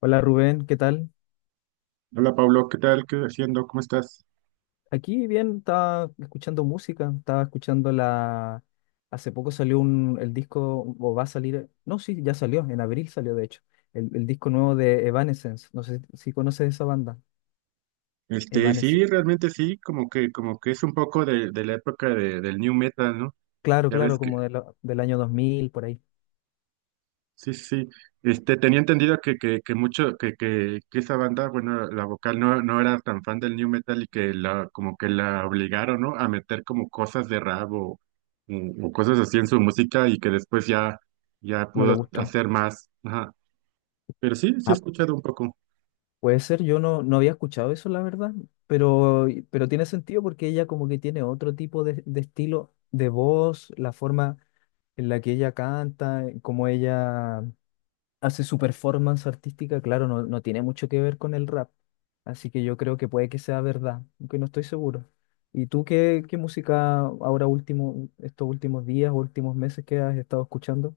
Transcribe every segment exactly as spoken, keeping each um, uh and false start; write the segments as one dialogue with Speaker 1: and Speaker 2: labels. Speaker 1: Hola Rubén, ¿qué tal?
Speaker 2: Hola Pablo, ¿qué tal? ¿Qué haciendo? ¿Cómo estás?
Speaker 1: Aquí bien, estaba escuchando música, estaba escuchando la... Hace poco salió un, el disco, o va a salir, no, sí, ya salió, en abril salió de hecho, el, el disco nuevo de Evanescence, no sé si conoces esa banda,
Speaker 2: Este,
Speaker 1: Evanescence,
Speaker 2: sí, realmente sí, como que, como que es un poco de, de la época de- del new metal, ¿no?
Speaker 1: claro,
Speaker 2: Ya
Speaker 1: claro,
Speaker 2: ves que,
Speaker 1: como de la- del año dos mil por ahí,
Speaker 2: sí, sí, sí. Este, tenía entendido que, que, que mucho, que, que, que esa banda, bueno, la vocal no, no era tan fan del new metal y que la, como que la obligaron, ¿no? A meter como cosas de rap o, o- o cosas así en su música y que después ya, ya
Speaker 1: no le
Speaker 2: pudo
Speaker 1: gustó.
Speaker 2: hacer más. Ajá. Pero sí, sí he
Speaker 1: Ah,
Speaker 2: escuchado un poco.
Speaker 1: puede ser, yo no, no había escuchado eso, la verdad, pero, pero tiene sentido porque ella como que tiene otro tipo de, de estilo de voz, la forma en la que ella canta, como ella hace su performance artística, claro, no, no tiene mucho que ver con el rap. Así que yo creo que puede que sea verdad, aunque no estoy seguro. ¿Y tú qué, qué música ahora último, estos últimos días, últimos meses que has estado escuchando?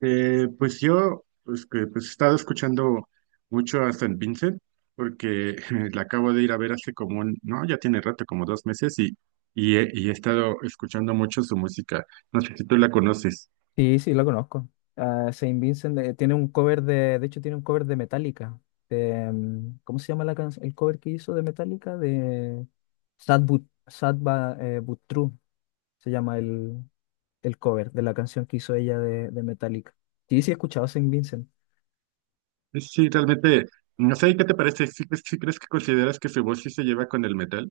Speaker 2: Eh, pues yo pues, que, pues, he estado escuchando mucho a San Vincent porque la acabo de ir a ver hace como un, no, ya tiene rato, como dos meses y, y, he, y he estado escuchando mucho su música. No sé si tú la conoces.
Speaker 1: Sí, sí, lo conozco. Ah, Saint Vincent eh, tiene un cover de, de hecho tiene un cover de Metallica. De, mm, ¿cómo se llama la canción? ¿El cover que hizo de Metallica? De Sad But, Sad Ba- eh, But True, se llama el, el cover de la canción que hizo ella de, de Metallica. Sí, sí, he escuchado Saint Vincent.
Speaker 2: Sí, realmente, no sé, ¿qué te parece? ¿Sí, crees sí crees que consideras que su voz sí se lleva con el metal?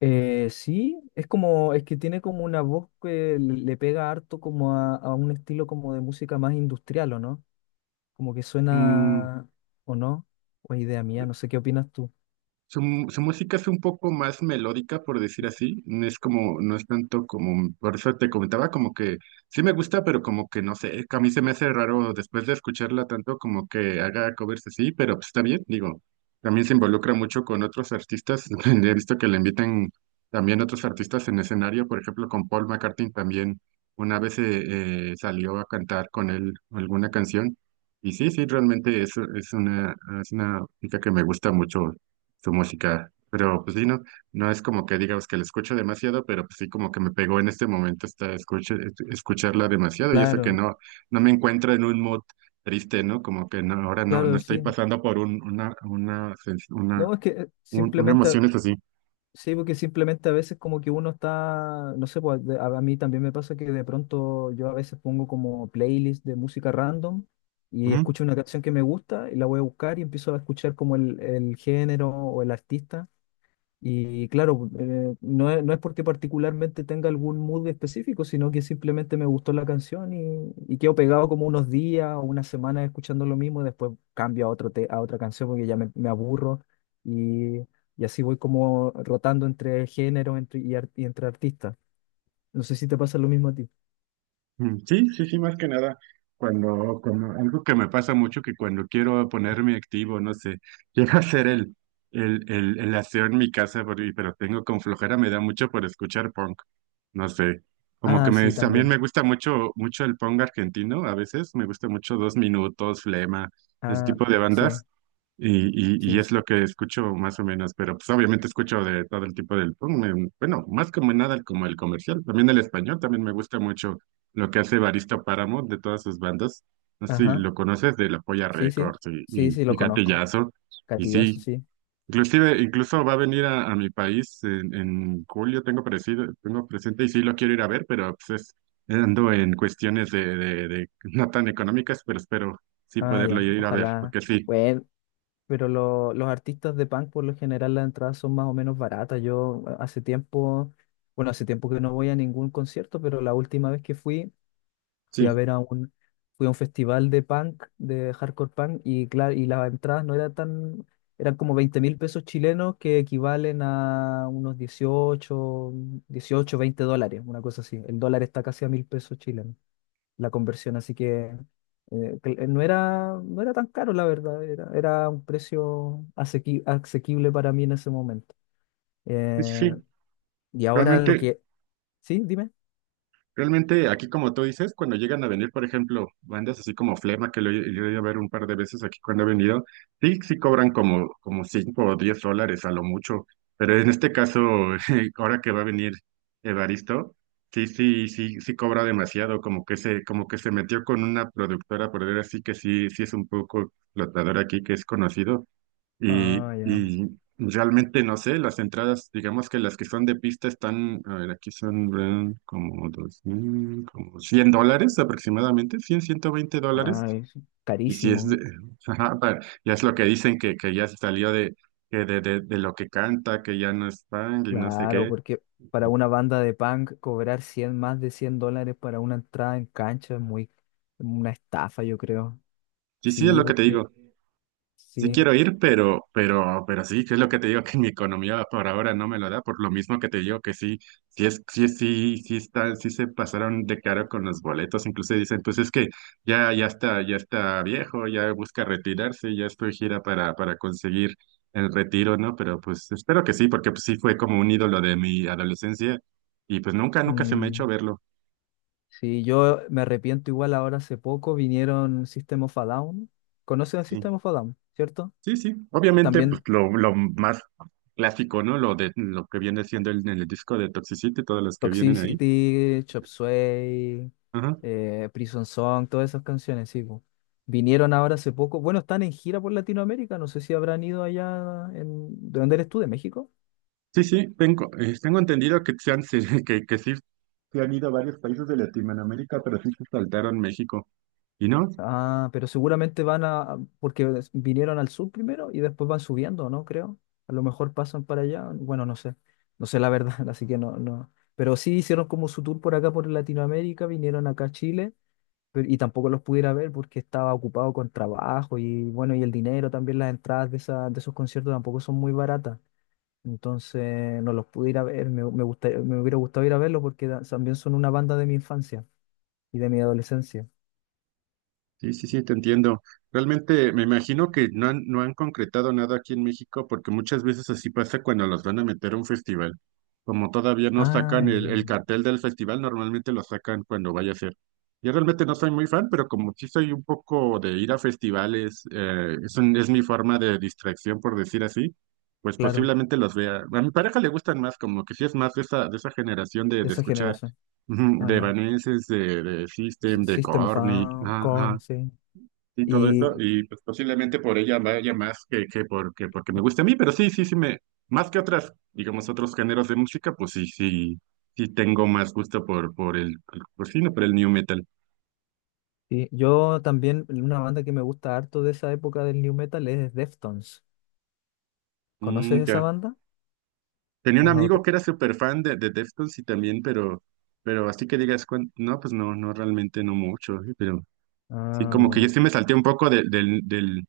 Speaker 1: Eh, sí, es como, es que tiene como una voz que le, le pega harto como a, a un estilo como de música más industrial, ¿o no? Como que
Speaker 2: Mm.
Speaker 1: suena, ¿o no? O es idea mía, no sé qué opinas tú.
Speaker 2: Su, mu- su música es un poco más melódica, por decir así. No es como, no es tanto como, por eso te comentaba, como que sí me gusta, pero como que no sé, a mí se me hace raro después de escucharla tanto como que haga covers así, pero pues está bien, digo, también se involucra mucho con otros artistas. He visto que le invitan también otros artistas en escenario, por ejemplo, con Paul McCartney también una vez eh, eh, salió a cantar con él alguna canción. Y sí, sí, realmente es, es una, es una música que me gusta mucho su música. Pero pues sí, no, no es como que digamos que la escucho demasiado, pero pues sí como que me pegó en este momento esta escucha, escucharla demasiado y eso que
Speaker 1: Claro,
Speaker 2: no, no me encuentro en un mood triste, ¿no? Como que no, ahora no, no
Speaker 1: claro,
Speaker 2: estoy
Speaker 1: sí.
Speaker 2: pasando por un, una, una, sens- una,
Speaker 1: No, es que eh,
Speaker 2: un- una
Speaker 1: simplemente, a-
Speaker 2: emoción es así.
Speaker 1: sí, porque simplemente a veces como que uno está, no sé, pues de- a, a mí también me pasa que de pronto yo a veces pongo como playlist de música random y escucho una canción que me gusta y la voy a buscar y empiezo a escuchar como el, el género o el artista. Y claro, eh, no es, no es porque particularmente tenga algún mood específico, sino que simplemente me gustó la canción y, y quedo pegado como unos días o unas semanas escuchando lo mismo, y después cambio a otro te- a otra canción porque ya me, me aburro y, y así voy como rotando entre géneros entre, y, ar- y entre artistas. No sé si te pasa lo mismo a ti.
Speaker 2: Mm. Sí, sí, sí, más que nada, cuando, cuando- algo que me pasa mucho que cuando quiero ponerme activo, no sé, quiero hacer el, el, el, el aseo en mi casa, pero, y- pero tengo con flojera, me da mucho por escuchar punk, no sé, como que
Speaker 1: Ah,
Speaker 2: me,
Speaker 1: sí,
Speaker 2: también me
Speaker 1: también.
Speaker 2: gusta mucho, mucho el punk argentino, a veces me gusta mucho Dos Minutos, Flema, ese
Speaker 1: Ah,
Speaker 2: tipo de
Speaker 1: sí,
Speaker 2: bandas, y, y, y
Speaker 1: sí. Sí.
Speaker 2: es lo que escucho más o menos, pero pues obviamente escucho de todo el tipo del punk, em, bueno, más como nada como el comercial, también el español, también me gusta mucho lo que hace Evaristo Páramo de todas sus bandas, no sé si
Speaker 1: Ajá,
Speaker 2: lo conoces de La Polla
Speaker 1: sí, sí.
Speaker 2: Records y,
Speaker 1: Sí,
Speaker 2: y,
Speaker 1: sí,
Speaker 2: y
Speaker 1: lo conozco.
Speaker 2: Gatillazo, y
Speaker 1: Gatillazo,
Speaker 2: sí,
Speaker 1: sí.
Speaker 2: inclusive, incluso va a venir a, a mi país en, en julio, tengo parecido, tengo presente y sí lo quiero ir a ver, pero pues es, ando en cuestiones de, de, de no tan económicas, pero espero sí
Speaker 1: Ah,
Speaker 2: poderlo
Speaker 1: ya.
Speaker 2: ir a ver,
Speaker 1: Ojalá.
Speaker 2: porque sí,
Speaker 1: Bueno. Pero lo- los artistas de punk, por lo general, las entradas son más o menos baratas. Yo eh, hace tiempo, bueno, hace tiempo que no voy a ningún concierto, pero la última vez que fui, fui a
Speaker 2: sí.
Speaker 1: ver a un, fui a un festival de punk, de hardcore punk, y claro, y las entradas no eran tan, eran como veinte mil pesos chilenos que equivalen a unos dieciocho dieciocho veinte dólares, una cosa así. El dólar está casi a mil pesos chilenos la conversión, así que eh, que eh, no era, no era tan caro, la verdad, era, era un precio asequi- asequible para mí en ese momento.
Speaker 2: Sí,
Speaker 1: Eh,
Speaker 2: sí,
Speaker 1: y ahora lo
Speaker 2: Realmente,
Speaker 1: que... Sí, dime.
Speaker 2: realmente aquí como tú dices, cuando llegan a venir, por ejemplo, bandas así como Flema, que lo he lo he ido a ver un par de veces aquí cuando he venido, sí, sí cobran como, como, cinco o diez dólares a lo mucho, pero en este caso, ahora que va a venir Evaristo, sí, sí, sí, sí cobra demasiado, como que se, como que se metió con una productora, por decir así, que sí, sí es un poco explotadora aquí, que es conocido, y,
Speaker 1: Ah, ya.
Speaker 2: y realmente no sé, las entradas, digamos que las que son de pista están, a ver, aquí son eh, como dos mil, como cien dólares aproximadamente, cien ciento veinte dólares.
Speaker 1: Ah, es
Speaker 2: Y si es de,
Speaker 1: carísimo.
Speaker 2: ajá, pa- ya es lo que dicen que, que ya se salió de, que de, de, de lo que canta, que ya no es punk y no sé
Speaker 1: Claro,
Speaker 2: qué.
Speaker 1: porque para una banda de punk cobrar cien más de cien dólares para una entrada en cancha es muy, una estafa, yo creo.
Speaker 2: Y sí, es
Speaker 1: Sí,
Speaker 2: lo que te
Speaker 1: porque
Speaker 2: digo. Sí
Speaker 1: sí.
Speaker 2: quiero ir, pero, pero, pero sí, que es lo que te digo que mi economía por ahora no me lo da, por lo mismo que te digo que sí, sí es, sí, es- sí, sí está, sí se pasaron de caro con los boletos, incluso dicen, pues es que ya, ya está, ya está viejo, ya busca retirarse, ya estoy gira para, para conseguir el retiro, ¿no? Pero pues espero que sí, porque pues sí fue como un ídolo de mi adolescencia y pues nunca, nunca se me ha hecho
Speaker 1: Mm,
Speaker 2: verlo.
Speaker 1: Sí, yo me arrepiento igual ahora hace poco vinieron System of a Down. ¿Conocen a
Speaker 2: Sí.
Speaker 1: System of a Down, cierto?
Speaker 2: Sí, sí, obviamente, pues
Speaker 1: También
Speaker 2: lo, lo más clásico, ¿no? Lo de lo que viene siendo el, el disco de Toxicity, todas las que vienen ahí.
Speaker 1: Toxicity, Chop Suey,
Speaker 2: Ajá.
Speaker 1: eh, Prison Song, todas esas canciones, sí, po. Vinieron ahora hace poco. Bueno, están en gira por Latinoamérica. No sé si habrán ido allá en... ¿De dónde eres tú? ¿De México?
Speaker 2: Sí, sí, tengo, eh, tengo entendido que se han, que, que sí se han ido a varios países de Latinoamérica, pero sí se saltaron México. Y no,
Speaker 1: Ah, pero seguramente van a, porque des- vinieron al sur primero y después van subiendo, ¿no? Creo. A lo mejor pasan para allá. Bueno, no sé. No sé la verdad, así que no, no. Pero sí hicieron como su tour por acá, por Latinoamérica, vinieron acá a Chile, pero, y tampoco los pudiera ver porque estaba ocupado con trabajo y bueno, y el dinero también, las entradas de, esa, de esos conciertos tampoco son muy baratas. Entonces no los pude ir a ver, me, me gustaría- me hubiera gustado ir a verlos porque da- también son una banda de mi infancia y de mi adolescencia.
Speaker 2: sí, sí, sí, te entiendo. Realmente me imagino que no han, no han concretado nada aquí en México porque muchas veces así pasa cuando los van a meter a un festival. Como todavía no
Speaker 1: Ah,
Speaker 2: sacan el,
Speaker 1: ya.
Speaker 2: el cartel del festival, normalmente lo sacan cuando vaya a ser. Yo realmente no soy muy fan, pero como sí soy un poco de ir a festivales, eh, es, un- es mi forma de distracción, por decir así, pues
Speaker 1: Claro.
Speaker 2: posiblemente los vea. A mi pareja le gustan más, como que sí es más de esa, de esa generación de,
Speaker 1: De
Speaker 2: de
Speaker 1: esa
Speaker 2: escuchar,
Speaker 1: generación.
Speaker 2: ujú,
Speaker 1: Ah,
Speaker 2: de
Speaker 1: ya.
Speaker 2: Evanescence, de, de
Speaker 1: Sí,
Speaker 2: System, de
Speaker 1: System of
Speaker 2: Korn, y-
Speaker 1: a
Speaker 2: ajá,
Speaker 1: Corn,
Speaker 2: ajá.
Speaker 1: sí.
Speaker 2: Y todo eso,
Speaker 1: Y,
Speaker 2: y pues posiblemente por ella vaya más que, que, porque porque me guste a mí, pero sí, sí, sí, me, más que otras, digamos, otros géneros de música, pues sí, sí, sí tengo más gusto por, por el, por, sí, no, por el new metal.
Speaker 1: y yo también, una banda que me gusta harto de esa época del new metal es Deftones. ¿Conoces
Speaker 2: Mm,
Speaker 1: esa
Speaker 2: ya.
Speaker 1: banda?
Speaker 2: Tenía un
Speaker 1: ¿O no?
Speaker 2: amigo
Speaker 1: Te-
Speaker 2: que era súper fan de, de Deftones y también, pero, pero así que digas, cuán- no, pues no, no, realmente no mucho, eh, pero sí,
Speaker 1: Ah,
Speaker 2: como que yo
Speaker 1: bueno.
Speaker 2: sí me salté un poco de- del, del,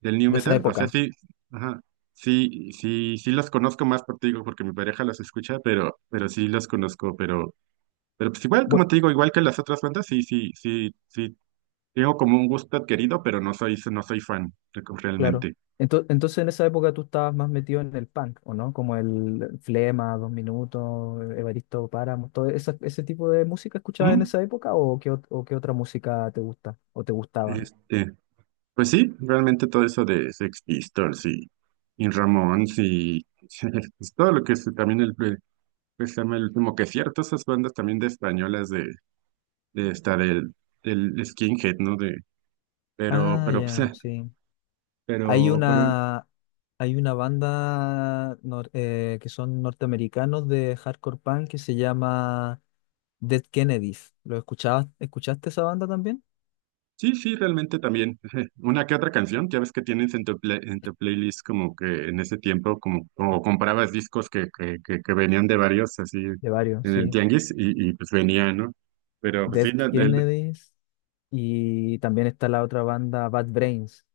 Speaker 2: Del new
Speaker 1: De esa
Speaker 2: metal, o sea,
Speaker 1: época.
Speaker 2: sí, ajá, sí, sí, sí los conozco más por ti, digo, porque mi pareja los escucha, pero, pero sí los conozco, pero, pero pues igual, como
Speaker 1: Bueno,
Speaker 2: te digo, igual que las otras bandas, sí, sí, sí, sí, tengo como un gusto adquirido, pero no soy, no soy fan re-
Speaker 1: claro.
Speaker 2: realmente.
Speaker 1: Ento- Entonces, en esa época tú estabas más metido en el punk, ¿o no? Como el Flema, Dos Minutos, Evaristo Páramo, todo esa- ese tipo de música escuchabas en
Speaker 2: Ujú.
Speaker 1: esa época o qué, ot- ¿o qué otra música te gusta o te gustaba?
Speaker 2: Este, pues sí, realmente todo eso de Sex Pistols y, y Ramones y pues todo lo que es también el, pues, se llama el último que cierto, esas bandas también de españolas de, de esta del, del Skinhead, ¿no? De, Pero,
Speaker 1: Ah,
Speaker 2: pero, pues,
Speaker 1: ya,
Speaker 2: eh,
Speaker 1: sí. Hay
Speaker 2: pero, pero,
Speaker 1: una, hay una banda nor- eh, que son norteamericanos de hardcore punk que se llama Dead Kennedys. ¿Lo escuchabas? ¿Escuchaste esa banda también?
Speaker 2: sí, sí, realmente también. eh, Una que otra canción, ya ves que tienes en tu, play- en tu playlist como que en ese tiempo, como, como comprabas discos que, que, que, que venían de varios, así,
Speaker 1: De varios,
Speaker 2: en el
Speaker 1: sí.
Speaker 2: tianguis, y, y pues venía, ¿no? Pero, pues
Speaker 1: Dead
Speaker 2: sí, no, del-
Speaker 1: Kennedys y también está la otra banda Bad Brains.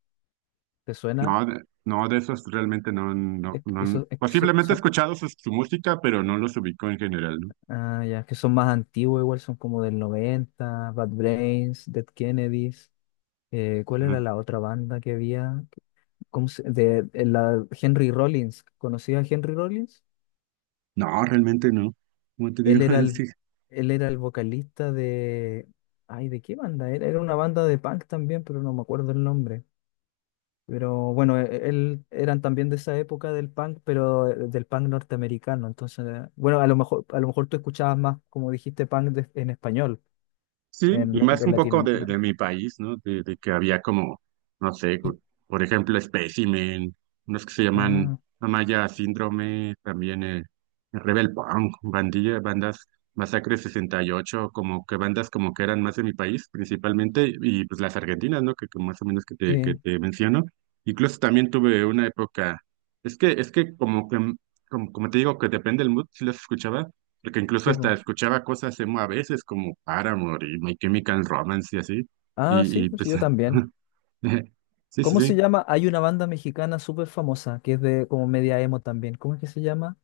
Speaker 1: ¿Te suena?
Speaker 2: no, de, no, de esos realmente no, no,
Speaker 1: Es que
Speaker 2: no,
Speaker 1: eso- es que so-
Speaker 2: posiblemente he
Speaker 1: son,
Speaker 2: escuchado su, su música, pero no los ubico en general, ¿no?
Speaker 1: ah, ya, es que son más antiguos, igual son como del noventa Bad Brains, Dead Kennedys. Eh, ¿cuál
Speaker 2: Ajá.
Speaker 1: era la otra banda que había? ¿Cómo se- de, de la Henry Rollins. ¿Conocías a Henry Rollins?
Speaker 2: No, realmente no. Como te
Speaker 1: Él
Speaker 2: digo,
Speaker 1: era el,
Speaker 2: sí,
Speaker 1: él era el vocalista de... Ay, ¿de qué banda? Era, era una banda de punk también, pero no me acuerdo el nombre. Pero bueno, e- él eran también de esa época del punk, pero eh, del punk norteamericano. Entonces, eh, bueno, a lo mejor, a lo mejor tú escuchabas más, como dijiste, punk de- en español,
Speaker 2: sí,
Speaker 1: en,
Speaker 2: y
Speaker 1: la-
Speaker 2: más
Speaker 1: de
Speaker 2: un poco de,
Speaker 1: Latinoamérica.
Speaker 2: de mi país, ¿no? De, de que había como, no sé, cu- por ejemplo, Specimen, unos que se
Speaker 1: Ah,
Speaker 2: llaman Amaya Síndrome, también eh, Rebel Punk, bandilla, bandas Masacre sesenta y ocho como que bandas como que eran más de mi país principalmente, y pues las argentinas, ¿no? Que, que más o menos que te, que
Speaker 1: sí,
Speaker 2: te menciono. Incluso también tuve una época, es que, es que como que, como, como te digo, que depende del mood, si las escuchaba, porque incluso
Speaker 1: sí,
Speaker 2: hasta
Speaker 1: po.
Speaker 2: escuchaba cosas emo a veces como Paramore y My Chemical Romance y así.
Speaker 1: Ah,
Speaker 2: Y,
Speaker 1: sí,
Speaker 2: y
Speaker 1: pues
Speaker 2: pues,
Speaker 1: yo también.
Speaker 2: sí, sí,
Speaker 1: ¿Cómo
Speaker 2: sí.
Speaker 1: se llama? Hay una banda mexicana súper famosa que es de como media emo también. ¿Cómo es que se llama?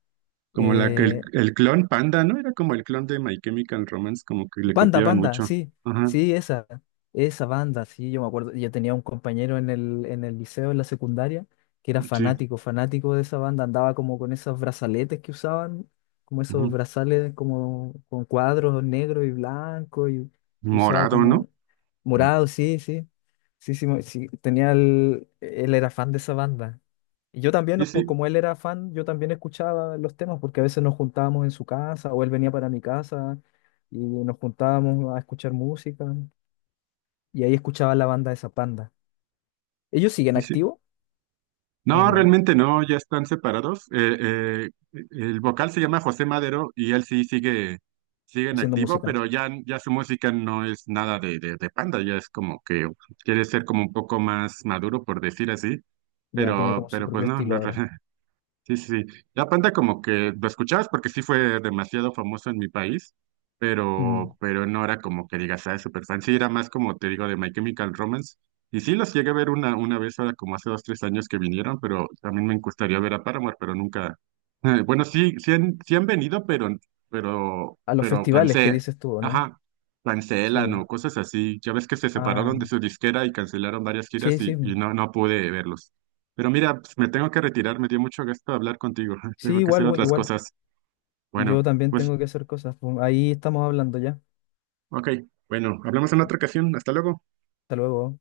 Speaker 2: Como la, que el,
Speaker 1: Eh,
Speaker 2: el clon Panda, ¿no? Era como el clon de My Chemical Romance, como que le
Speaker 1: Panda,
Speaker 2: copiaban
Speaker 1: Panda,
Speaker 2: mucho.
Speaker 1: sí,
Speaker 2: Ajá,
Speaker 1: sí, esa, esa banda, sí, yo me acuerdo, yo tenía un compañero en el, en el liceo, en la secundaria, que era
Speaker 2: sí.
Speaker 1: fanático, fanático de esa banda, andaba como con esos brazaletes que usaban, como esos
Speaker 2: Ujú.
Speaker 1: brazales como con cuadros negro y blanco, y, y usaba
Speaker 2: Morado, ¿no?
Speaker 1: como morado, sí, sí, sí, sí, mo- sí, tenía el, él era fan de esa banda. Y yo también,
Speaker 2: Sí,
Speaker 1: ¿no? Por-
Speaker 2: sí,
Speaker 1: como él era fan, yo también escuchaba los temas, porque a veces nos juntábamos en su casa, o él venía para mi casa y nos juntábamos a escuchar música y ahí escuchaba la banda de Zapanda. ¿Ellos siguen
Speaker 2: sí, sí.
Speaker 1: activos o
Speaker 2: No,
Speaker 1: no
Speaker 2: realmente no, ya están separados. Eh, eh, el vocal se llama José Madero y él sí sigue, sigue en
Speaker 1: haciendo
Speaker 2: activo,
Speaker 1: música?
Speaker 2: pero ya, ya su música no es nada de, de, de Panda, ya es como que quiere ser como un poco más maduro, por decir así,
Speaker 1: Ya tiene
Speaker 2: pero,
Speaker 1: como su
Speaker 2: pero pues
Speaker 1: propio
Speaker 2: no,
Speaker 1: estilo
Speaker 2: no,
Speaker 1: ahora.
Speaker 2: sí, sí, sí. Ya aparte como que lo escuchabas porque sí fue demasiado famoso en mi país,
Speaker 1: Mm.
Speaker 2: pero, pero no era como que digas, ah, es súper fan, sí, era más como te digo de My Chemical Romance, y sí los llegué a ver una, una vez ahora como hace dos, tres años que vinieron, pero también me gustaría ver a Paramore, pero nunca, bueno, sí, sí han, sí han venido, pero, pero,
Speaker 1: A los
Speaker 2: pero
Speaker 1: festivales, ¿qué
Speaker 2: cansé,
Speaker 1: dices tú, o no?
Speaker 2: ajá,
Speaker 1: Sí.
Speaker 2: cancelan o cosas así, ya ves que se
Speaker 1: Ah,
Speaker 2: separaron de su disquera y cancelaron varias giras
Speaker 1: sí,
Speaker 2: y,
Speaker 1: sí.
Speaker 2: y no, no pude verlos. Pero mira, pues, me tengo que retirar, me dio mucho gusto hablar contigo.
Speaker 1: Sí,
Speaker 2: Tengo que hacer
Speaker 1: igual, güey,
Speaker 2: otras
Speaker 1: igual.
Speaker 2: cosas.
Speaker 1: Yo
Speaker 2: Bueno,
Speaker 1: también
Speaker 2: pues,
Speaker 1: tengo que hacer cosas, pues. Ahí estamos hablando ya.
Speaker 2: ok. Bueno, hablamos en otra ocasión. Hasta luego.
Speaker 1: Hasta luego.